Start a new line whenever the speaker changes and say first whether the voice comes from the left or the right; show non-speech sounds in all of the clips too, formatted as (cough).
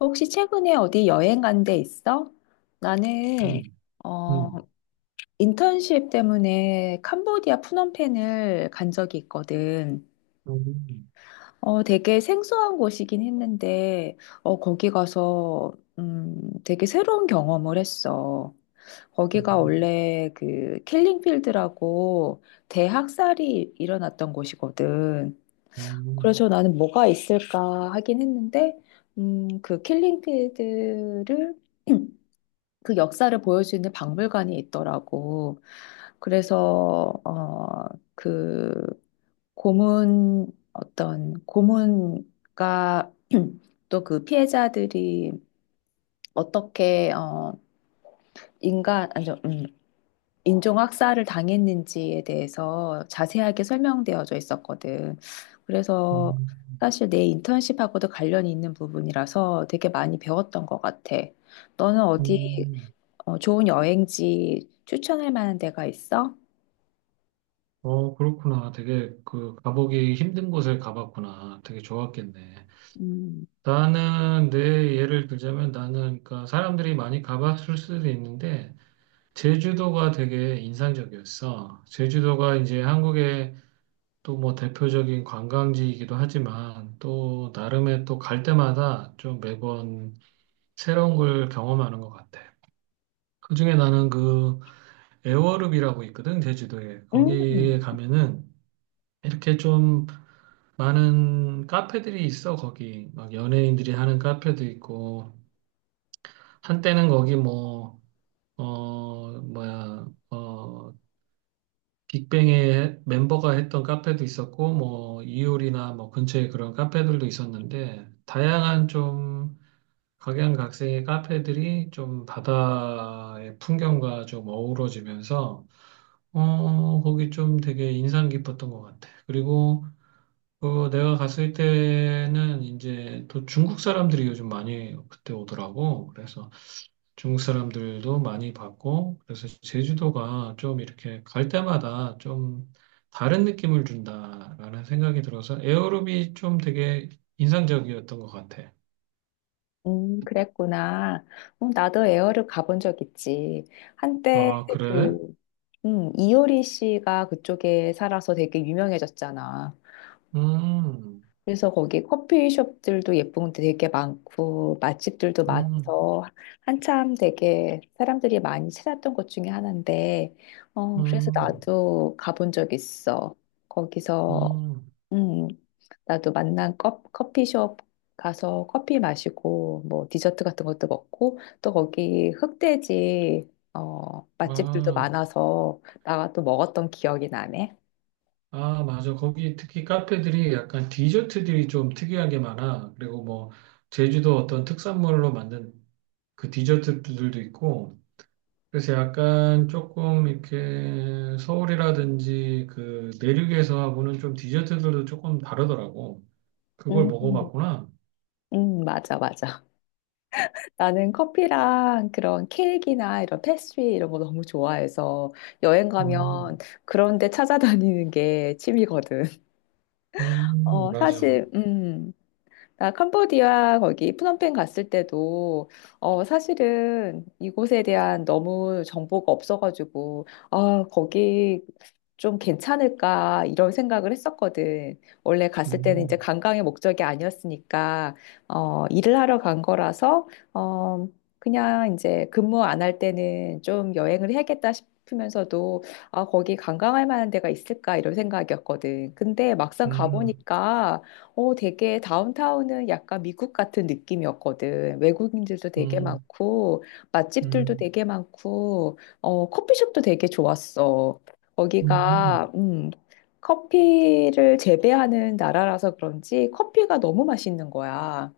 left: 혹시 최근에 어디 여행 간 데 있어? 나는
right: 음,
left: 어,
right: 음,
left: 인턴십 때문에 캄보디아 푸놈펜을 간 적이 있거든.
right: 음, 음,
left: 되게 생소한 곳이긴 했는데 거기 가서 되게 새로운 경험을 했어. 거기가
right: 음,
left: 원래 그 킬링필드라고 대학살이 일어났던 곳이거든.
right: 음,
left: 그래서 나는 뭐가 있을까 하긴 했는데 그 킬링필드를 (clears throat) 그 역사를 보여주는 박물관이 있더라고. 그래서 어, 그 고문 어떤 고문과 (clears throat) 또 그 피해자들이 어떻게 인간 아니죠. 인종 학살을 당했는지에 대해서 자세하게 설명되어져 있었거든. 그래서
right: 음. 음,
left: 사실 내 인턴십하고도 관련이 있는 부분이라서 되게 많이 배웠던 것 같아. 너는 어디
right: 음.
left: 좋은 여행지 추천할 만한 데가 있어?
right: 어, 그렇구나. 되게 그 가보기 힘든 곳을 가봤구나. 되게 좋았겠네.
left: 음,
right: 나는 내 예를 들자면 나는 그러니까 사람들이 많이 가봤을 수도 있는데 제주도가 되게 인상적이었어. 제주도가 이제 한국의 또 뭐 대표적인 관광지이기도 하지만 또 나름의 또 갈 때마다 좀 매번 새로운 걸 경험하는 것 같아. 그중에 나는 그 애월읍이라고 있거든, 제주도에. 거기에
left: 음,
right: 가면은 이렇게 좀 많은 카페들이 있어, 거기. 막 연예인들이 하는 카페도 있고, 한때는 거기 뭐, 뭐야, 빅뱅의 멤버가 했던 카페도 있었고, 뭐, 이효리나 뭐 근처에 그런 카페들도 있었는데, 다양한 좀 각양각색의 카페들이 좀 바다의 풍경과 좀 어우러지면서 거기 좀 되게 인상 깊었던 것 같아. 그리고 그 내가 갔을 때는 이제 또 중국 사람들이 요즘 많이 그때 오더라고. 그래서 중국 사람들도 많이 봤고, 그래서 제주도가 좀 이렇게 갈 때마다 좀 다른 느낌을 준다라는 생각이 들어서 에어로빅이 좀 되게 인상적이었던 것 같아.
left: 그랬구나. 나도 에어를 가본 적 있지. 한때
right: 아, 그래?
left: 그, 이효리 씨가 그쪽에 살아서 되게 유명해졌잖아.
right: 음,
left: 그래서 거기 커피숍들도 예쁜 곳도 되게 많고, 맛집들도
right: 음,
left: 많아서 한참 되게 사람들이 많이 찾았던 곳 중에 하나인데, 그래서
right: 음,
left: 나도 가본 적 있어. 거기서
right: 음,
left: 음, 나도 만난 커피숍 가서 커피 마시고, 뭐, 디저트 같은 것도 먹고, 또 거기 흑돼지, 맛집들도
right: 아.
left: 많아서, 나가 또 먹었던 기억이 나네.
right: 아, 맞아. 거기 특히 카페들이 약간 디저트들이 좀 특이하게 많아. 그리고 뭐, 제주도 어떤 특산물로 만든 그 디저트들도 있고, 그래서 약간 조금 이렇게 서울이라든지 그 내륙에서하고는 좀 디저트들도 조금 다르더라고. 그걸
left: 음,
right: 먹어봤구나.
left: 맞아, 맞아. (laughs) 나는 커피랑 그런 케이크나 이런 패스트리 이런 거 너무 좋아해서, 여행
right: 음,
left: 가면 그런 데 찾아다니는 게 취미거든. (laughs)
right: 맞아.
left: 사실, 나 캄보디아 거기 프놈펜 갔을 때도 사실은 이곳에 대한 너무 정보가 없어가지고 거기 좀 괜찮을까 이런 생각을 했었거든. 원래 갔을 때는 이제
right: 음,
left: 관광의 목적이 아니었으니까 일을 하러 간 거라서 어 그냥 이제 근무 안 할 때는 좀 여행을 해야겠다 싶으면서도 거기 관광할 만한 데가 있을까 이런 생각이었거든. 근데 막상
right: 음,
left: 가보니까 되게 다운타운은 약간 미국 같은 느낌이었거든. 외국인들도 되게
right: 음,
left: 많고, 맛집들도
right: 음,
left: 되게 많고, 커피숍도 되게 좋았어.
right: 음.
left: 거기가, 커피를 재배하는 나라라서 그런지 커피가 너무 맛있는 거야.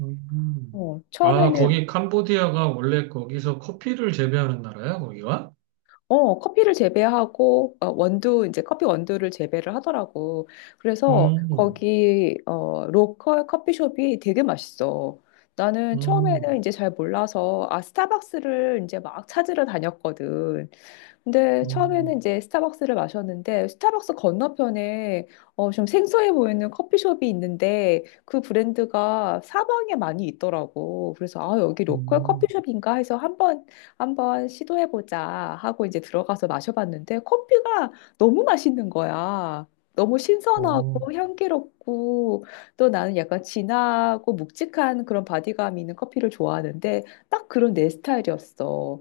right: 음.
left: 어,
right: 아,
left: 처음에는,
right: 거기 캄보디아가 원래 거기서 커피를 재배하는 나라야, 거기가?
left: 커피를 재배하고, 이제 커피 원두를 재배를 하더라고. 그래서
right: 음,
left: 거기, 로컬 커피숍이 되게 맛있어. 나는 처음에는
right: 음,
left: 이제 잘 몰라서, 스타벅스를 이제 막 찾으러 다녔거든. 근데 처음에는
right: 음,
left: 이제 스타벅스를 마셨는데 스타벅스 건너편에 좀 생소해 보이는 커피숍이 있는데 그 브랜드가 사방에 많이 있더라고. 그래서 여기 로컬
right: 음,
left: 커피숍인가 해서 한번 시도해 보자 하고 이제 들어가서 마셔봤는데 커피가 너무 맛있는 거야. 너무
right: 어,
left: 신선하고 향기롭고 또 나는 약간 진하고 묵직한 그런 바디감 있는 커피를 좋아하는데 딱 그런 내 스타일이었어.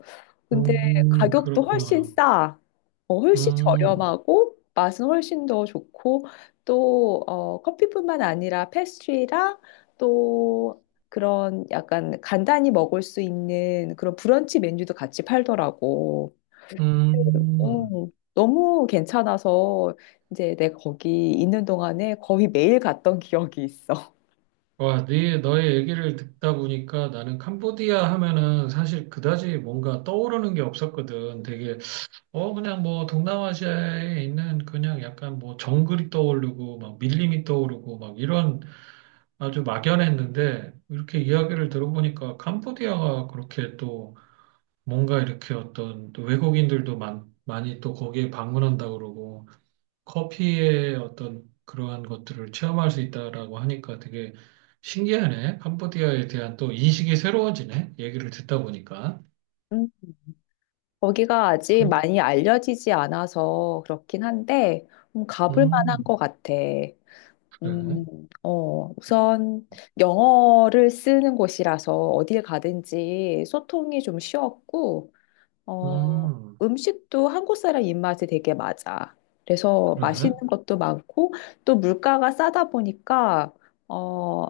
left: 가격도 훨씬
right: 그렇구나.
left: 싸, 훨씬
right: 음,
left: 저렴하고 맛은 훨씬 더 좋고 또 커피뿐만 아니라 패스트리랑 또 그런 약간 간단히 먹을 수 있는 그런 브런치 메뉴도 같이 팔더라고.
right: 음.
left: 어, 너무 괜찮아서 이제 내가 거기 있는 동안에 거의 매일 갔던 기억이 있어.
right: 와, 네, 너의 얘기를 듣다 보니까 나는 캄보디아 하면은 사실 그다지 뭔가 떠오르는 게 없었거든. 되게, 그냥 뭐 동남아시아에 있는 그냥 약간 뭐 정글이 떠오르고 막 밀림이 떠오르고 막 이런 아주 막연했는데 이렇게 이야기를 들어보니까 캄보디아가 그렇게 또 뭔가 이렇게 어떤 또 외국인들도 많이 또 거기에 방문한다 그러고 커피의 어떤 그러한 것들을 체험할 수 있다라고 하니까 되게 신기하네. 캄보디아에 대한 또 인식이 새로워지네. 얘기를 듣다 보니까.
left: 음, 거기가 아직
right: 그렇,
left: 많이 알려지지 않아서 그렇긴 한데 가볼 만한
right: 음,
left: 것 같아.
right: 그래.
left: 음, 우선 영어를 쓰는 곳이라서 어딜 가든지 소통이 좀 쉬웠고, 어,
right: 음,
left: 음식도 한국 사람 입맛에 되게 맞아. 그래서
right: 그래.
left: 맛있는 것도 많고, 또 물가가 싸다 보니까, 어,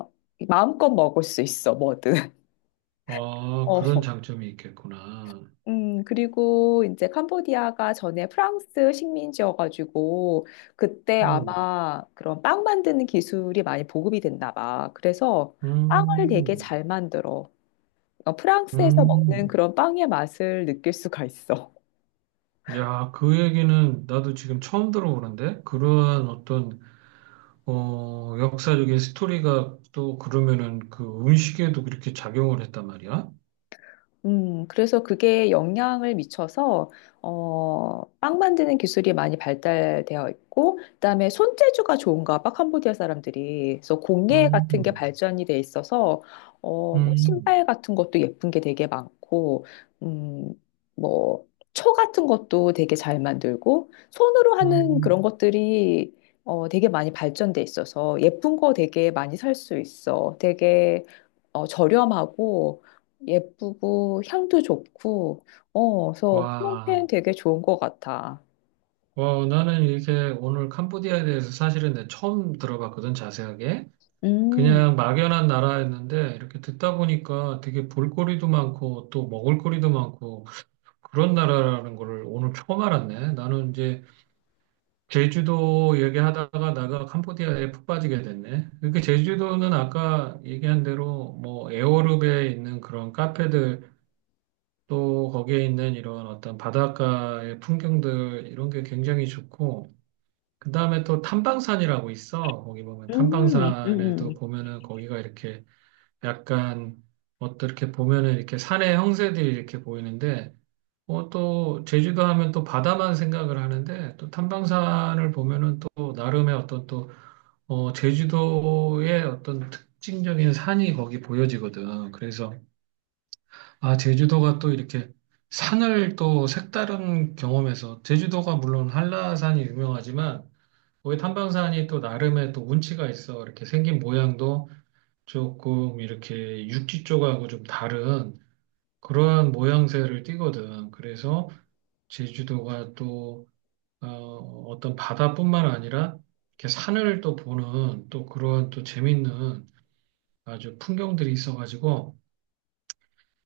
left: 마음껏 먹을 수 있어, 뭐든. (laughs)
right: 아, 그런 장점이 있겠구나.
left: 그리고 이제 캄보디아가 전에 프랑스 식민지여가지고 그때
right: 음,
left: 아마 그런 빵 만드는 기술이 많이 보급이 됐나 봐. 그래서 빵을 되게
right: 음,
left: 잘 만들어. 프랑스에서 먹는
right: 음.
left: 그런 빵의 맛을 느낄 수가 있어.
right: 야, 그 얘기는 나도 지금 처음 들어보는데? 그러한 어떤, 역사적인 스토리가 또 그러면은 그 음식에도 그렇게 작용을 했단 말이야?
left: 그래서 그게 영향을 미쳐서, 빵 만드는 기술이 많이 발달되어 있고, 그다음에 손재주가 좋은가 봐, 캄보디아 사람들이. 그래서 공예 같은 게
right: 음,
left: 발전이 돼 있어서, 뭐
right: 음,
left: 신발 같은 것도 예쁜 게 되게 많고, 음, 뭐, 초 같은 것도 되게 잘 만들고, 손으로 하는 그런
right: 음.
left: 것들이, 되게 많이 발전돼 있어서, 예쁜 거 되게 많이 살 수 있어. 되게, 저렴하고, 예쁘고 향도 좋고 그래서 프롱팬
right: 와,
left: 되게 좋은 것 같아.
right: 와, 나는 이렇게 오늘 캄보디아에 대해서 사실은 내 처음 들어봤거든, 자세하게.
left: 음,
right: 그냥 막연한 나라였는데 이렇게 듣다 보니까 되게 볼거리도 많고 또 먹을거리도 많고 그런 나라라는 거를 오늘 처음 알았네. 나는 이제 제주도 얘기하다가 나가 캄보디아에 푹 빠지게 됐네. 이렇게 제주도는 아까 얘기한 대로 뭐 에어룹에 있는 그런 카페들 또 거기에 있는 이런 어떤 바닷가의 풍경들 이런 게 굉장히 좋고 그다음에 또 탐방산이라고 있어. 거기 보면
left: 음,
right: 탐방산에도
left: 음.
right: 보면은 거기가 이렇게 약간 어떻게 보면은 이렇게 산의 형세들이 이렇게 보이는데 또 제주도 하면 또 바다만 생각을 하는데 또 탐방산을 보면은 또 나름의 어떤 또 제주도의 어떤 특징적인 산이 거기 보여지거든. 그래서 아, 제주도가 또 이렇게 산을 또 색다른 경험에서 제주도가 물론 한라산이 유명하지만 거기 탐방산이 또 나름의 또 운치가 있어. 이렇게 생긴 모양도 조금 이렇게 육지 쪽하고 좀 다른 그러한 모양새를 띠거든. 그래서 제주도가 또 떤 바다뿐만 아니라 이렇게 산을 또 보는 또 그러한 또 재밌는 아주 풍경들이 있어가지고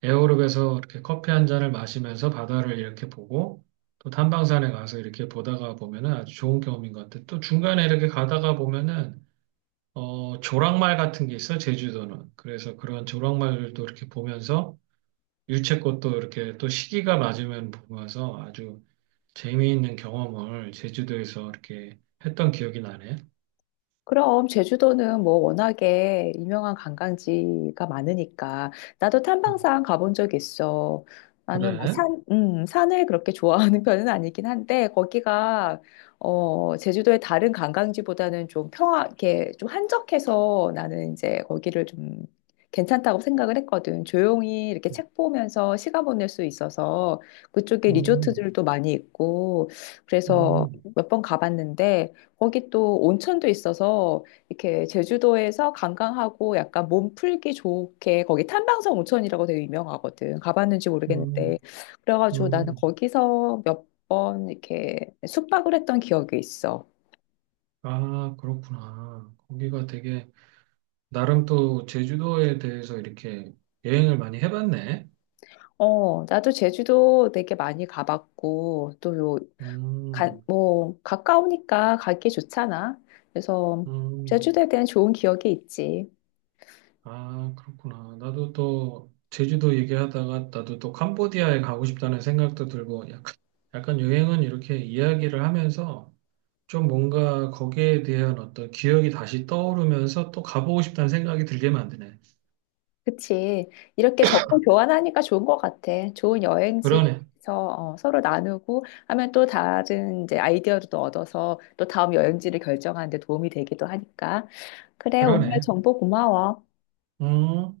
right: 에어로빅에서 이렇게 커피 한 잔을 마시면서 바다를 이렇게 보고 또 탐방산에 가서 이렇게 보다가 보면은 아주 좋은 경험인 것 같아. 또 중간에 이렇게 가다가 보면은 조랑말 같은 게 있어, 제주도는. 그래서 그런 조랑말들도 이렇게 보면서 유채꽃도 이렇게 또 시기가 맞으면 보면서 아주 재미있는 경험을 제주도에서 이렇게 했던 기억이 나네.
left: 그럼 제주도는 뭐 워낙에 유명한 관광지가 많으니까 나도
right: 음,
left: 탐방상 가본 적 있어. 나는 뭐
right: 그래?
left: 산을 그렇게 좋아하는 (laughs) 편은 아니긴 한데 거기가 제주도의 다른 관광지보다는 좀 이렇게 좀 한적해서 나는 이제 거기를 좀 괜찮다고 생각을 했거든. 조용히 이렇게 책 보면서 시간 보낼 수 있어서 그쪽에
right: 음,
left: 리조트들도 많이 있고 그래서
right: 음,
left: 몇 번 가봤는데 거기 또 온천도 있어서 이렇게 제주도에서 관광하고 약간 몸 풀기 좋게 거기 탐방성 온천이라고 되게 유명하거든. 가봤는지 모르겠는데.
right: 음,
left: 그래가지고 나는
right: 음.
left: 거기서 몇 번 이렇게 숙박을 했던 기억이 있어.
right: 아, 그렇구나. 거기가 되게, 나름 또 제주도에 대해서 이렇게 여행을 많이 해봤네.
left: 나도 제주도 되게 많이 가봤고 또
right: 음,
left: 뭐 가까우니까 가기 좋잖아. 그래서
right: 음.
left: 제주도에 대한 좋은 기억이 있지.
right: 아, 그렇구나. 나도 또 제주도 얘기하다가 나도 또 캄보디아에 가고 싶다는 생각도 들고 약간, 여행은 이렇게 이야기를 하면서 좀 뭔가 거기에 대한 어떤 기억이 다시 떠오르면서 또 가보고 싶다는 생각이 들게 만드네.
left: 그치. 이렇게 정보 교환하니까 좋은 것 같아. 좋은 여행지에서
right: 그러네.
left: 서로 나누고 하면 또 다른 이제 아이디어도 또 얻어서 또 다음 여행지를 결정하는 데 도움이 되기도 하니까. 그래, 오늘
right: 그러네.
left: 정보 고마워.
right: 음.